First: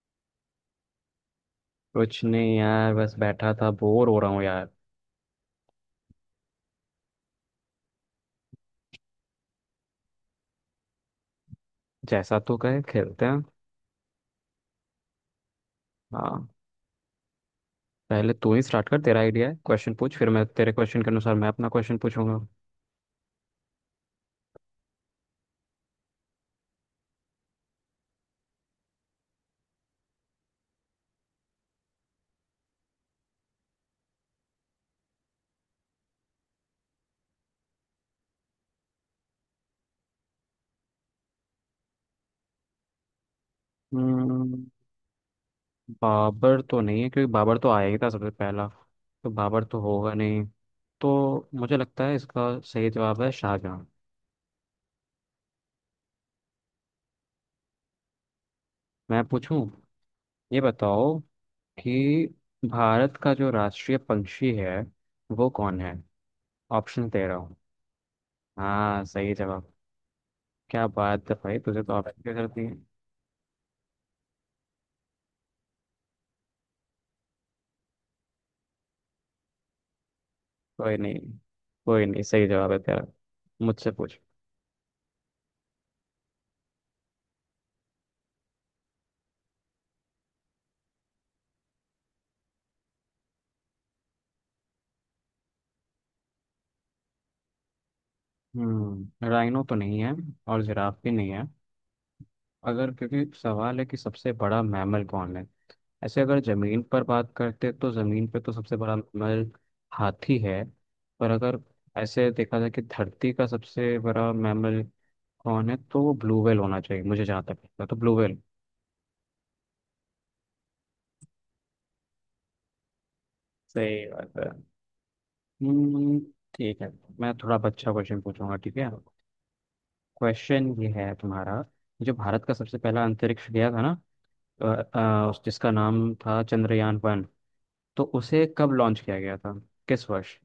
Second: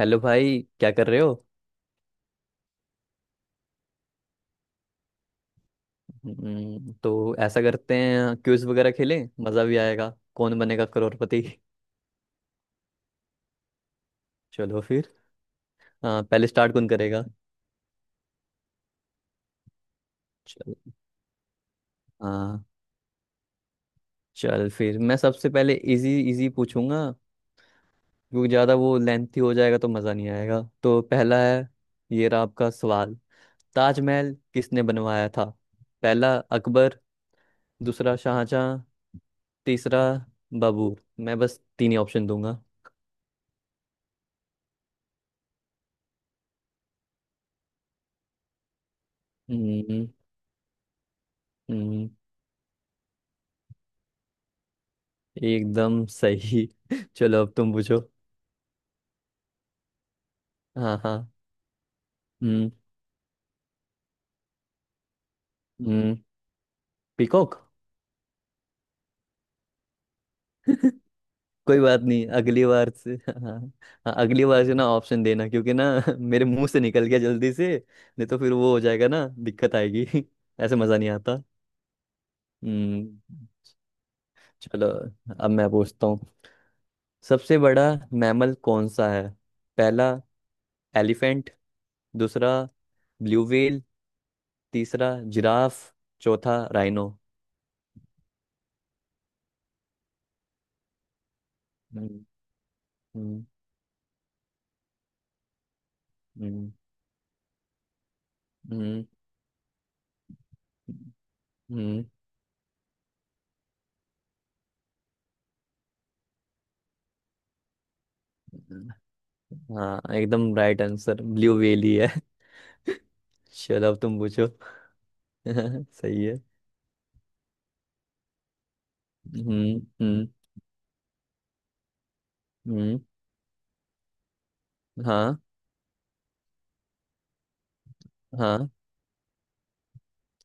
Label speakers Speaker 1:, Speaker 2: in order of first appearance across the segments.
Speaker 1: Hello भाई, क्या कर रहे हो?
Speaker 2: कुछ नहीं यार, बस बैठा था, बोर हो रहा हूँ यार।
Speaker 1: तो ऐसा करते हैं क्विज वगैरह खेलें, मज़ा भी आएगा। कौन बनेगा करोड़पति।
Speaker 2: जैसा तू कहे खेलते हैं।
Speaker 1: चलो फिर। हाँ, पहले
Speaker 2: हाँ,
Speaker 1: स्टार्ट कौन करेगा?
Speaker 2: पहले तू ही स्टार्ट कर, तेरा आइडिया है। क्वेश्चन पूछ, फिर मैं तेरे
Speaker 1: चल।
Speaker 2: क्वेश्चन के अनुसार मैं अपना क्वेश्चन पूछूंगा।
Speaker 1: हाँ। चल फिर मैं सबसे पहले इजी इजी पूछूंगा, क्योंकि ज़्यादा वो लेंथी हो जाएगा तो मज़ा नहीं आएगा। तो पहला है, ये रहा आपका सवाल। ताजमहल किसने बनवाया था? पहला अकबर। दूसरा शाहजहां। तीसरा बाबर। मैं बस तीन ही ऑप्शन दूंगा।
Speaker 2: हम्म, बाबर तो नहीं है, क्योंकि बाबर तो आया ही था सबसे पहला। तो बाबर तो होगा नहीं। तो मुझे लगता
Speaker 1: हम्म,
Speaker 2: है इसका सही जवाब है शाहजहाँ।
Speaker 1: एकदम सही। चलो अब तुम पूछो।
Speaker 2: मैं पूछूं, ये
Speaker 1: हाँ,
Speaker 2: बताओ
Speaker 1: हाँ।
Speaker 2: कि
Speaker 1: हम्म।
Speaker 2: भारत का जो राष्ट्रीय पंछी है, वो कौन है।
Speaker 1: हम्म।
Speaker 2: ऑप्शन दे रहा हूँ।
Speaker 1: पीकॉक।
Speaker 2: हाँ, सही जवाब। क्या बात है भाई,
Speaker 1: कोई
Speaker 2: तुझे तो
Speaker 1: बात
Speaker 2: आप
Speaker 1: नहीं,
Speaker 2: क्या करती
Speaker 1: अगली
Speaker 2: है।
Speaker 1: बार से हाँ। हाँ, अगली बार से ना ऑप्शन देना, क्योंकि ना मेरे मुंह से निकल गया जल्दी से। नहीं तो फिर वो हो जाएगा ना, दिक्कत आएगी ऐसे
Speaker 2: कोई
Speaker 1: मजा नहीं
Speaker 2: नहीं,
Speaker 1: आता।
Speaker 2: कोई नहीं, सही जवाब है तेरा।
Speaker 1: हम्म।
Speaker 2: मुझसे पूछ।
Speaker 1: चलो अब मैं पूछता हूँ। सबसे बड़ा मैमल कौन सा है? पहला एलिफेंट। दूसरा ब्लू व्हेल। तीसरा जिराफ। चौथा राइनो।
Speaker 2: हम्म, राइनो तो नहीं है, और जिराफ भी नहीं है।
Speaker 1: हम्म।
Speaker 2: अगर, क्योंकि
Speaker 1: हम्म।
Speaker 2: सवाल है कि सबसे बड़ा मैमल कौन है। ऐसे अगर
Speaker 1: हम्म।
Speaker 2: जमीन पर बात करते तो जमीन पे तो सबसे बड़ा
Speaker 1: हम्म।
Speaker 2: मैमल हाथी है। पर अगर
Speaker 1: हम्म,
Speaker 2: ऐसे देखा जाए कि धरती का सबसे बड़ा मैमल कौन है, तो वो ब्लू व्हेल होना चाहिए। मुझे जहाँ तक लगता है तो ब्लू व्हेल।
Speaker 1: हाँ एकदम राइट आंसर ब्लू वेली है। चलो अब
Speaker 2: सही
Speaker 1: तुम
Speaker 2: बात
Speaker 1: पूछो।
Speaker 2: है। हम्म।
Speaker 1: सही है।
Speaker 2: ठीक है, मैं थोड़ा अब अच्छा क्वेश्चन पूछूंगा, ठीक है।
Speaker 1: हम्म। हम्म।
Speaker 2: क्वेश्चन ये है तुम्हारा। जो भारत का सबसे
Speaker 1: हम्म।
Speaker 2: पहला अंतरिक्ष गया था ना,
Speaker 1: हाँ,
Speaker 2: जिसका नाम था चंद्रयान वन, तो उसे
Speaker 1: हाँ।
Speaker 2: कब लॉन्च किया गया था, किस वर्ष।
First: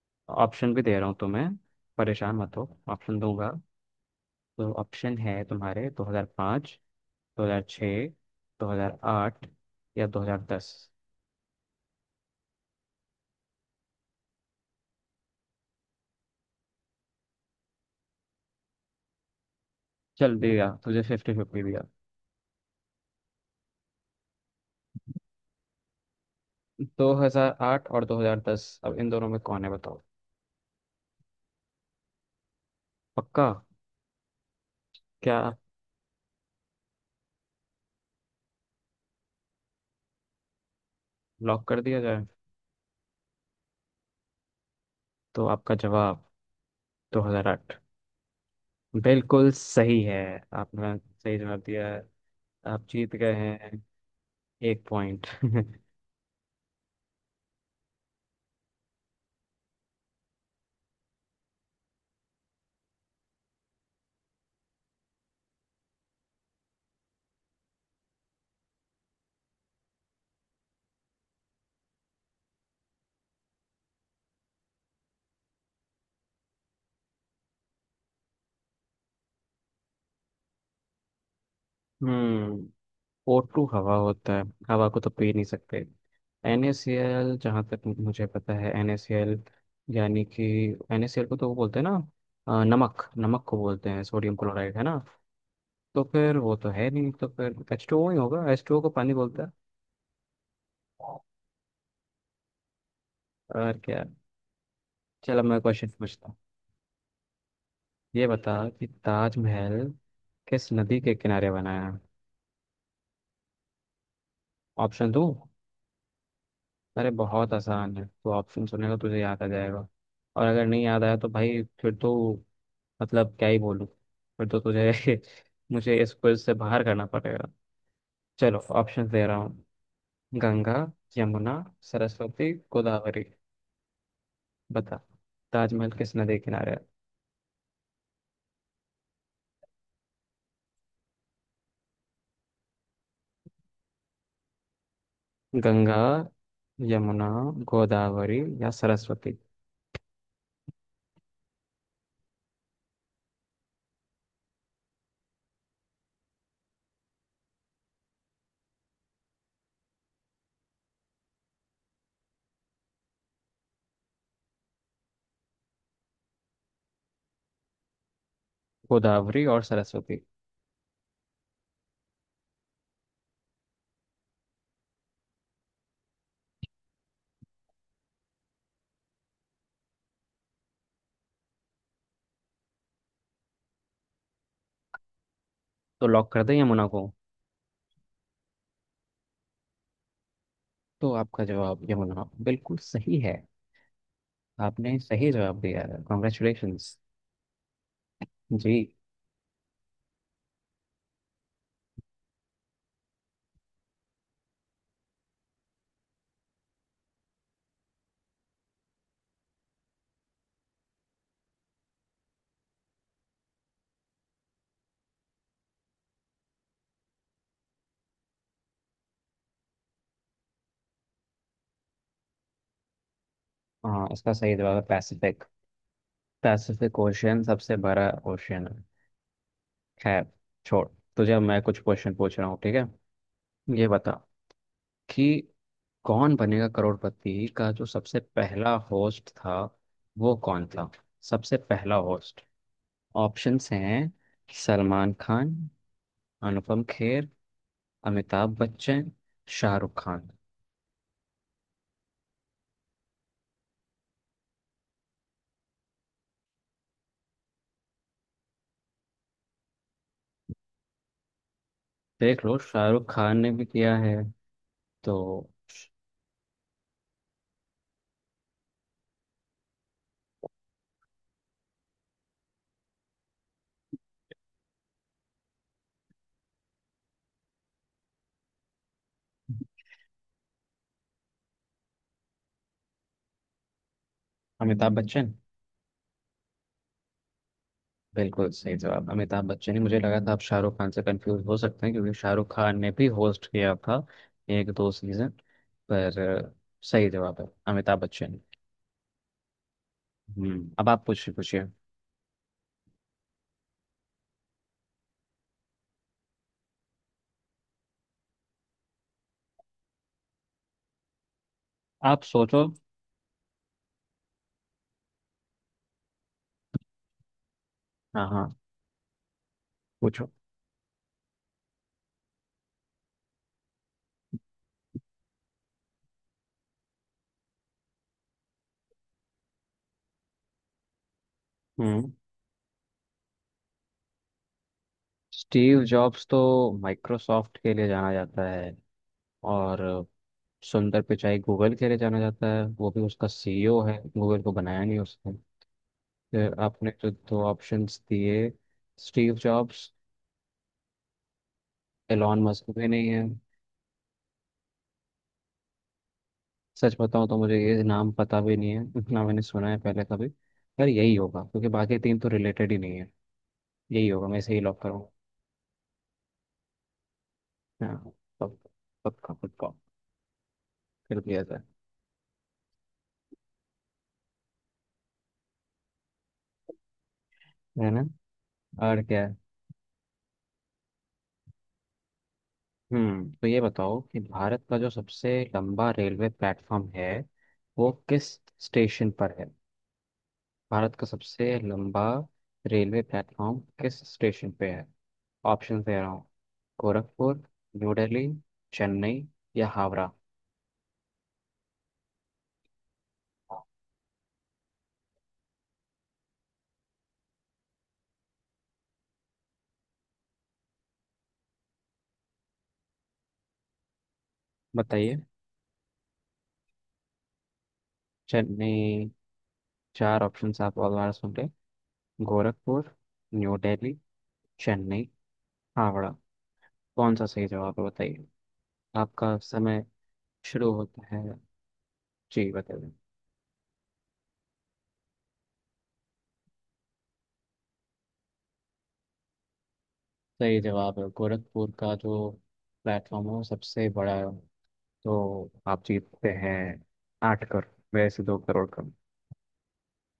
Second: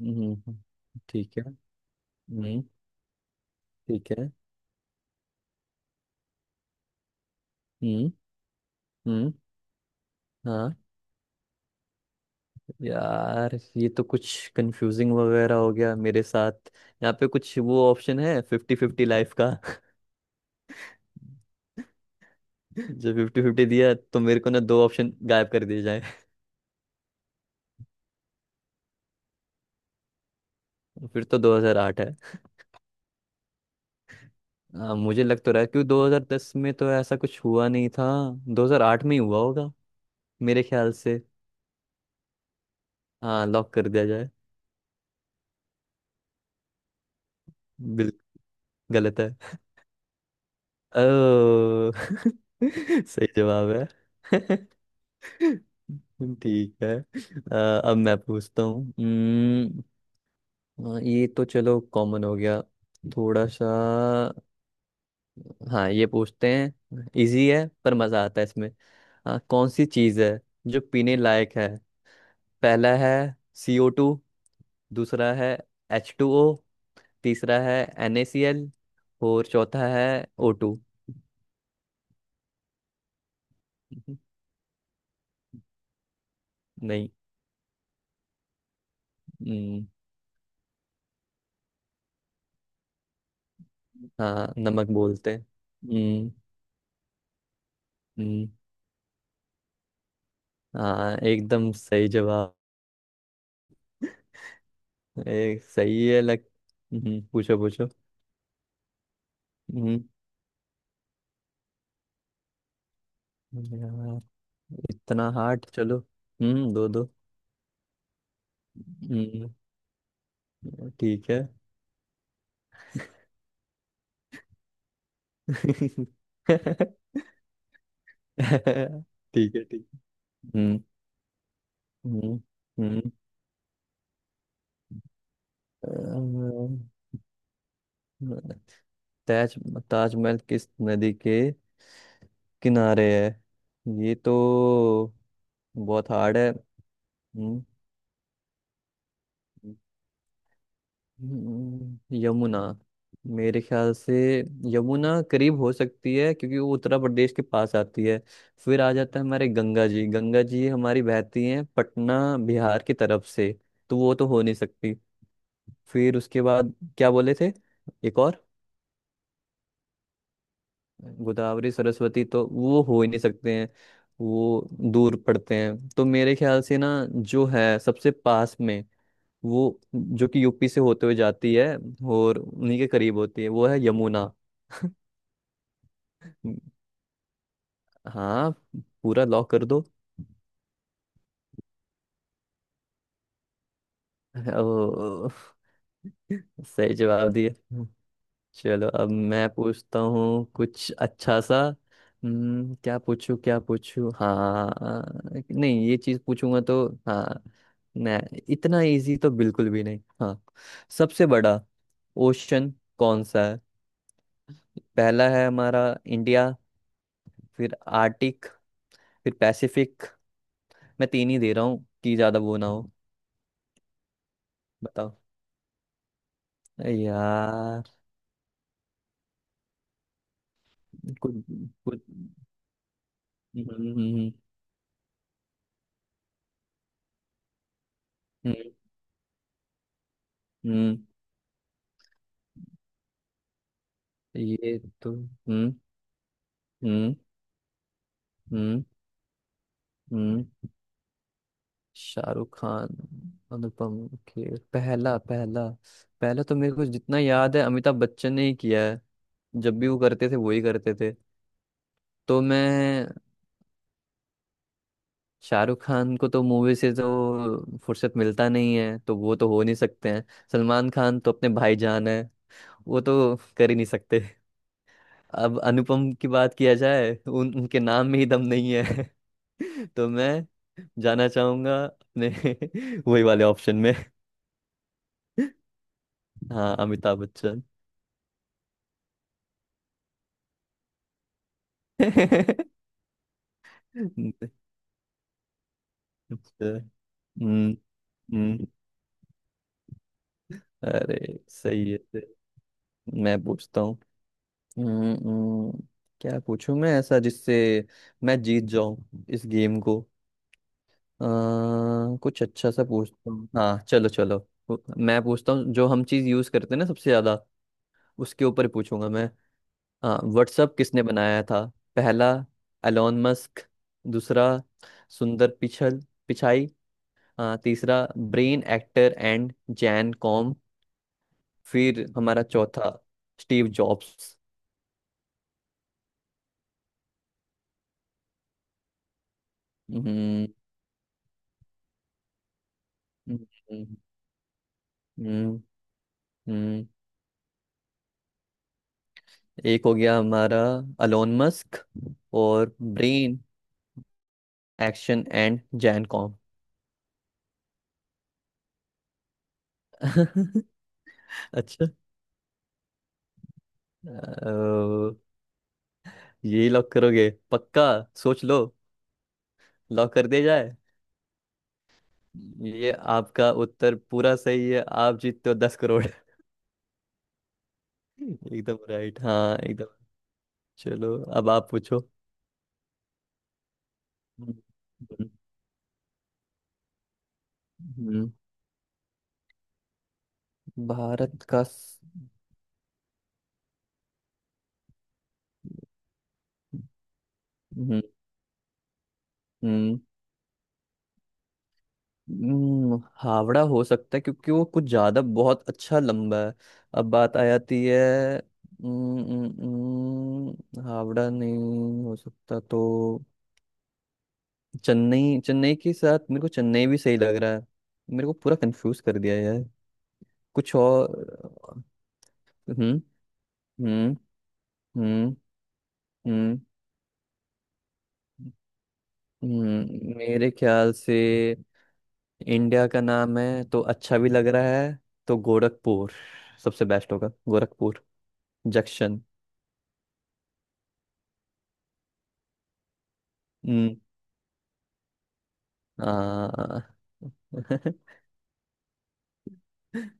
Speaker 1: हम्म,
Speaker 2: ऑप्शन भी दे रहा हूँ
Speaker 1: ठीक है।
Speaker 2: तुम्हें, परेशान मत
Speaker 1: हम्म,
Speaker 2: हो, ऑप्शन दूंगा।
Speaker 1: ठीक है।
Speaker 2: तो ऑप्शन है तुम्हारे 2005, 2006,
Speaker 1: हम्म। हम्म।
Speaker 2: 2008 या 2010।
Speaker 1: हाँ, यार ये तो कुछ कंफ्यूजिंग वगैरह हो गया मेरे साथ। यहाँ पे कुछ वो ऑप्शन है फिफ्टी फिफ्टी लाइफ का
Speaker 2: चल, दिया तुझे फिफ्टी फिफ्टी दिया।
Speaker 1: जो फिफ्टी फिफ्टी दिया तो मेरे को ना दो ऑप्शन गायब कर दिए जाए।
Speaker 2: 2008 और 2010, अब इन दोनों में कौन है बताओ।
Speaker 1: फिर तो 2008।
Speaker 2: पक्का?
Speaker 1: मुझे
Speaker 2: क्या,
Speaker 1: लग तो रहा है क्योंकि 2010 में तो ऐसा कुछ हुआ नहीं था। 2008 में ही हुआ होगा मेरे ख्याल से।
Speaker 2: लॉक कर दिया जाए।
Speaker 1: हाँ, लॉक कर दिया जाए।
Speaker 2: तो आपका जवाब 2008
Speaker 1: बिल्कुल। गलत है।
Speaker 2: बिल्कुल सही है। आपने सही जवाब दिया
Speaker 1: ओ
Speaker 2: है। आप जीत
Speaker 1: सही
Speaker 2: गए
Speaker 1: जवाब
Speaker 2: हैं
Speaker 1: है।
Speaker 2: एक पॉइंट
Speaker 1: ठीक है। अब मैं पूछता हूँ। ये तो चलो कॉमन हो गया, थोड़ा सा। हाँ, ये पूछते हैं, इजी है पर मजा आता है इसमें। कौन सी चीज है जो पीने लायक है? पहला है CO2। दूसरा है एच टू ओ। तीसरा है एन ए सी एल। और चौथा है ओ टू।
Speaker 2: हम्म। O2 हवा होता है, हवा को तो पी नहीं सकते।
Speaker 1: नहीं।
Speaker 2: NaCl, जहाँ तक मुझे पता है NaCl,
Speaker 1: हम्म,
Speaker 2: यानी कि NaCl को तो वो बोलते हैं ना, नमक, नमक को बोलते हैं सोडियम
Speaker 1: हाँ,
Speaker 2: क्लोराइड है
Speaker 1: नमक
Speaker 2: ना।
Speaker 1: बोलते हैं।
Speaker 2: तो
Speaker 1: हम्म,
Speaker 2: फिर वो तो है नहीं, तो फिर H2O ही होगा,
Speaker 1: हम्म,
Speaker 2: H2O को पानी बोलते हैं।
Speaker 1: हाँ एकदम सही जवाब।
Speaker 2: और क्या, चलो मैं
Speaker 1: एक
Speaker 2: क्वेश्चन
Speaker 1: सही है
Speaker 2: पूछता हूँ।
Speaker 1: लग। पूछो पूछो।
Speaker 2: ये बता कि ताजमहल
Speaker 1: हम्म।
Speaker 2: किस नदी के किनारे बना है।
Speaker 1: यार,
Speaker 2: ऑप्शन दो?
Speaker 1: इतना हार्ड। चलो, दो दो।
Speaker 2: अरे बहुत आसान है, तो ऑप्शन सुनेगा तुझे याद आ
Speaker 1: हम्म,
Speaker 2: जाएगा। और अगर नहीं याद आया तो
Speaker 1: ठीक है।
Speaker 2: भाई फिर तो, मतलब क्या ही बोलूँ, फिर तो तुझे मुझे इस क्विज से बाहर करना पड़ेगा। चलो ऑप्शन दे रहा
Speaker 1: ठीक है,
Speaker 2: हूँ।
Speaker 1: ठीक है। हम्म।
Speaker 2: गंगा, यमुना,
Speaker 1: हम्म।
Speaker 2: सरस्वती,
Speaker 1: हम्म,
Speaker 2: गोदावरी। बता, ताजमहल किस नदी किनारे है।
Speaker 1: अ, ताज ताजमहल किस नदी के किनारे है? ये तो
Speaker 2: गंगा,
Speaker 1: बहुत हार्ड है।
Speaker 2: यमुना,
Speaker 1: हम्म।
Speaker 2: गोदावरी या सरस्वती।
Speaker 1: यमुना मेरे ख्याल से। यमुना करीब हो सकती है, क्योंकि वो उत्तर प्रदेश के पास आती है। फिर आ जाता है हमारे गंगा जी। गंगा जी हमारी बहती हैं पटना, बिहार की तरफ से। तो वो तो हो नहीं सकती। फिर उसके बाद क्या बोले थे, एक और?
Speaker 2: गोदावरी और सरस्वती।
Speaker 1: गोदावरी, सरस्वती तो वो हो ही नहीं सकते हैं। वो दूर पड़ते हैं, तो मेरे ख्याल से ना, जो है सबसे पास में, वो जो कि यूपी से होते हुए जाती है और उन्हीं के करीब होती है, वो है यमुना।
Speaker 2: तो लॉक कर दे यमुना को।
Speaker 1: हाँ, पूरा लॉक कर दो।
Speaker 2: तो आपका जवाब यमुना बिल्कुल सही है। आपने
Speaker 1: ओ,
Speaker 2: सही जवाब दिया है,
Speaker 1: सही
Speaker 2: कॉन्ग्रेचुलेशंस
Speaker 1: जवाब दिए। चलो
Speaker 2: जी।
Speaker 1: अब मैं पूछता हूँ कुछ अच्छा सा। हम्म, क्या पूछूं, क्या पूछूं। हाँ, नहीं ये चीज पूछूंगा तो। हाँ, नहीं इतना इजी तो बिल्कुल भी नहीं। हाँ, सबसे बड़ा ओशन कौन सा है? पहला है हमारा इंडिया। फिर आर्टिक। फिर पैसिफिक। मैं तीन ही दे रहा हूँ कि ज्यादा वो ना हो।
Speaker 2: हाँ, इसका सही जवाब है
Speaker 1: बताओ।
Speaker 2: पैसिफिक।
Speaker 1: अरे
Speaker 2: पैसिफिक ओशियन सबसे
Speaker 1: यार।
Speaker 2: बड़ा ओशियन है। खैर, छोड़, तुझे
Speaker 1: कुछ
Speaker 2: अब मैं कुछ
Speaker 1: कुछ।
Speaker 2: क्वेश्चन पूछ रहा हूँ, ठीक है।
Speaker 1: हम्म।
Speaker 2: ये बता
Speaker 1: हम्म।
Speaker 2: कि कौन बनेगा करोड़पति का जो सबसे
Speaker 1: हम्म। हम्म।
Speaker 2: पहला होस्ट था, वो कौन था।
Speaker 1: हम्म।
Speaker 2: सबसे पहला होस्ट। ऑप्शंस हैं,
Speaker 1: ये
Speaker 2: सलमान
Speaker 1: तो
Speaker 2: खान,
Speaker 1: हम्म।
Speaker 2: अनुपम
Speaker 1: हम्म।
Speaker 2: खेर, अमिताभ
Speaker 1: हम्म।
Speaker 2: बच्चन, शाहरुख खान।
Speaker 1: हम्म। शाहरुख खान, अनुपम खेर पहला पहला। पहला तो मेरे को जितना याद है अमिताभ बच्चन ने ही किया है। जब भी वो करते थे वो ही करते थे। तो
Speaker 2: देख लो, शाहरुख
Speaker 1: मैं,
Speaker 2: खान ने भी किया है। तो,
Speaker 1: शाहरुख खान को तो मूवी से तो फुर्सत मिलता नहीं है, तो वो तो हो नहीं सकते हैं। सलमान खान तो अपने भाईजान है, वो तो कर ही नहीं सकते। अब अनुपम की बात किया जाए, उन उनके नाम में ही दम नहीं है। तो मैं जाना चाहूंगा अपने वही वाले ऑप्शन में।
Speaker 2: अमिताभ बच्चन
Speaker 1: हाँ, अमिताभ बच्चन।
Speaker 2: बिल्कुल सही जवाब। अमिताभ बच्चन ही मुझे लगा था। आप शाहरुख खान से कंफ्यूज हो सकते हैं, क्योंकि शाहरुख
Speaker 1: अच्छा।
Speaker 2: खान ने भी होस्ट किया था एक दो सीजन। पर अ, सही जवाब है
Speaker 1: हम्म।
Speaker 2: अमिताभ बच्चन।
Speaker 1: हम्म।
Speaker 2: हम्म, अब आप पूछिए,
Speaker 1: अरे,
Speaker 2: पूछिए।
Speaker 1: सही है सही। मैं पूछता हूँ। हम्म। हम्म। क्या पूछूं मैं ऐसा जिससे मैं जीत जाऊं इस गेम को? आ,
Speaker 2: आप
Speaker 1: कुछ
Speaker 2: सोचो।
Speaker 1: अच्छा सा पूछता हूँ। हाँ, चलो चलो। मैं पूछता हूँ, जो हम चीज यूज करते हैं ना सबसे ज्यादा
Speaker 2: हाँ
Speaker 1: उसके
Speaker 2: हाँ,
Speaker 1: ऊपर पूछूंगा मैं। हाँ,
Speaker 2: पूछो।
Speaker 1: व्हाट्सअप किसने बनाया था? पहला एलोन मस्क। दूसरा सुंदर पिछल पिचाई। हाँ, तीसरा Brian Acton and Jan Koum. फिर
Speaker 2: हम्म,
Speaker 1: हमारा चौथा स्टीव जॉब्स।
Speaker 2: स्टीव जॉब्स तो माइक्रोसॉफ्ट के लिए जाना जाता है, और
Speaker 1: हम्म।
Speaker 2: सुंदर पिचाई गूगल के लिए जाना जाता है, वो भी उसका सीईओ
Speaker 1: हम्म।
Speaker 2: है, गूगल को बनाया नहीं उसने।
Speaker 1: हम्म।
Speaker 2: तो
Speaker 1: हम्म।
Speaker 2: आपने जो दो ऑप्शंस दिए, स्टीव
Speaker 1: एक
Speaker 2: जॉब्स,
Speaker 1: हो गया हमारा अलोन मस्क।
Speaker 2: एलॉन मस्क
Speaker 1: और
Speaker 2: भी नहीं है।
Speaker 1: Brian Acton and Jan Koum.
Speaker 2: सच बताऊं तो मुझे ये नाम पता भी नहीं है इतना, मैंने सुना है पहले कभी। यार यही होगा, क्योंकि
Speaker 1: अच्छा।
Speaker 2: बाकी तीन तो रिलेटेड ही नहीं है। यही होगा, मैं सही लॉक करूँ।
Speaker 1: अ, ये लॉक करोगे पक्का?
Speaker 2: हाँ।
Speaker 1: सोच लो।
Speaker 2: पक्का। पक्का पक्का।
Speaker 1: लॉक कर दिया जाए।
Speaker 2: कर दिया जाए।
Speaker 1: ये आपका उत्तर पूरा सही है। आप जीतते हो 10 करोड़
Speaker 2: है ना,
Speaker 1: एकदम
Speaker 2: और
Speaker 1: राइट।
Speaker 2: क्या है?
Speaker 1: हाँ, एकदम। चलो अब आप पूछो।
Speaker 2: हम्म, तो ये बताओ कि
Speaker 1: हम्म।
Speaker 2: भारत का जो सबसे लंबा रेलवे प्लेटफॉर्म है, वो
Speaker 1: हम्म,
Speaker 2: किस स्टेशन पर है। भारत का
Speaker 1: भारत
Speaker 2: सबसे
Speaker 1: का स-
Speaker 2: लंबा रेलवे प्लेटफॉर्म किस स्टेशन पे है। ऑप्शन दे रहा हूँ। गोरखपुर, न्यू
Speaker 1: हम्म।
Speaker 2: दिल्ली, चेन्नई या
Speaker 1: हम्म।
Speaker 2: हावड़ा।
Speaker 1: हावड़ा हो सकता है क्योंकि वो कुछ ज्यादा बहुत अच्छा लंबा है। अब बात आ जाती है। हम्म। हम्म। हावड़ा नहीं हो सकता। तो
Speaker 2: बताइए।
Speaker 1: चेन्नई, चेन्नई के साथ मेरे को चेन्नई भी सही लग रहा है। मेरे को पूरा कंफ्यूज
Speaker 2: चेन्नई।
Speaker 1: कर दिया यार।
Speaker 2: चार ऑप्शंस
Speaker 1: कुछ
Speaker 2: आप और बार सुन लें।
Speaker 1: और।
Speaker 2: गोरखपुर,
Speaker 1: हम्म।
Speaker 2: न्यू दिल्ली,
Speaker 1: हम्म।
Speaker 2: चेन्नई,
Speaker 1: हम्म।
Speaker 2: हावड़ा।
Speaker 1: हम्म।
Speaker 2: कौन सा सही जवाब है बताइए। आपका समय
Speaker 1: मेरे
Speaker 2: शुरू
Speaker 1: ख्याल
Speaker 2: होता
Speaker 1: से
Speaker 2: है। जी
Speaker 1: इंडिया
Speaker 2: बताइए।
Speaker 1: का नाम है तो अच्छा भी लग रहा है, तो गोरखपुर सबसे बेस्ट होगा, गोरखपुर जंक्शन।
Speaker 2: सही जवाब है गोरखपुर का जो प्लेटफॉर्म है वो सबसे
Speaker 1: हम्म।
Speaker 2: बड़ा है। तो आप जीतते हैं
Speaker 1: आ,
Speaker 2: आठ कर, वैसे दो करोड़ कम।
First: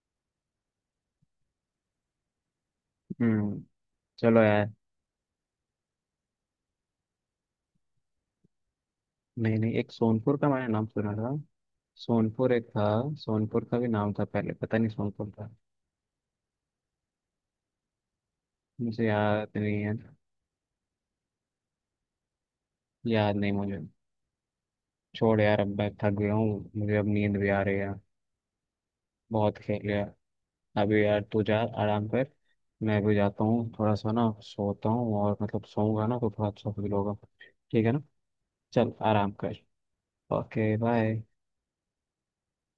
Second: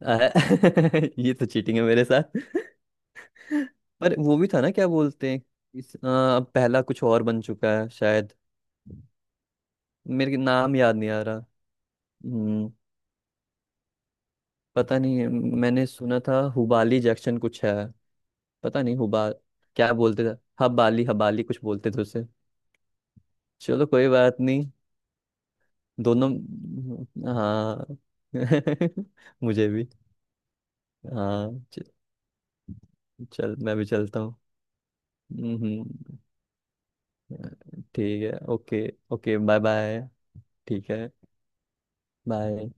Speaker 1: आ- ये तो चीटिंग है मेरे साथ
Speaker 2: हम्म,
Speaker 1: पर वो
Speaker 2: चलो
Speaker 1: भी था
Speaker 2: यार।
Speaker 1: ना, क्या बोलते हैं। अब पहला कुछ और बन चुका है शायद।
Speaker 2: नहीं नहीं, एक सोनपुर
Speaker 1: मेरे को
Speaker 2: का मैंने
Speaker 1: नाम
Speaker 2: नाम
Speaker 1: याद नहीं
Speaker 2: सुना
Speaker 1: आ
Speaker 2: था।
Speaker 1: रहा।
Speaker 2: सोनपुर एक
Speaker 1: हम्म।
Speaker 2: था। सोनपुर का भी नाम था पहले, पता नहीं
Speaker 1: पता नहीं।
Speaker 2: सोनपुर था।
Speaker 1: मैंने सुना था हुबाली जंक्शन कुछ है। पता नहीं,
Speaker 2: मुझे
Speaker 1: हुबा
Speaker 2: याद नहीं
Speaker 1: क्या
Speaker 2: है।
Speaker 1: बोलते थे। हबाली हबाली कुछ बोलते थे उसे।
Speaker 2: याद नहीं मुझे।
Speaker 1: चलो, कोई बात नहीं।
Speaker 2: छोड़ यार, अब मैं थक
Speaker 1: दोनों।
Speaker 2: गया हूँ, मुझे अब नींद भी आ रही
Speaker 1: हाँ।
Speaker 2: है। बहुत
Speaker 1: मुझे
Speaker 2: खेल
Speaker 1: भी।
Speaker 2: लिया अभी, यार तू जा
Speaker 1: हाँ
Speaker 2: आराम कर। मैं भी जाता
Speaker 1: चल
Speaker 2: हूँ,
Speaker 1: मैं भी
Speaker 2: थोड़ा सा
Speaker 1: चलता
Speaker 2: ना
Speaker 1: हूँ।
Speaker 2: सोता हूँ, और
Speaker 1: हम्म।
Speaker 2: मतलब सोऊंगा
Speaker 1: हम्म।
Speaker 2: ना तो थोड़ा अच्छा फील होगा। ठीक है ना,
Speaker 1: ठीक है, ओके।
Speaker 2: चल आराम
Speaker 1: ओके
Speaker 2: कर।
Speaker 1: Bye bye.
Speaker 2: ओके
Speaker 1: ठीक है।
Speaker 2: बाय।
Speaker 1: बाय।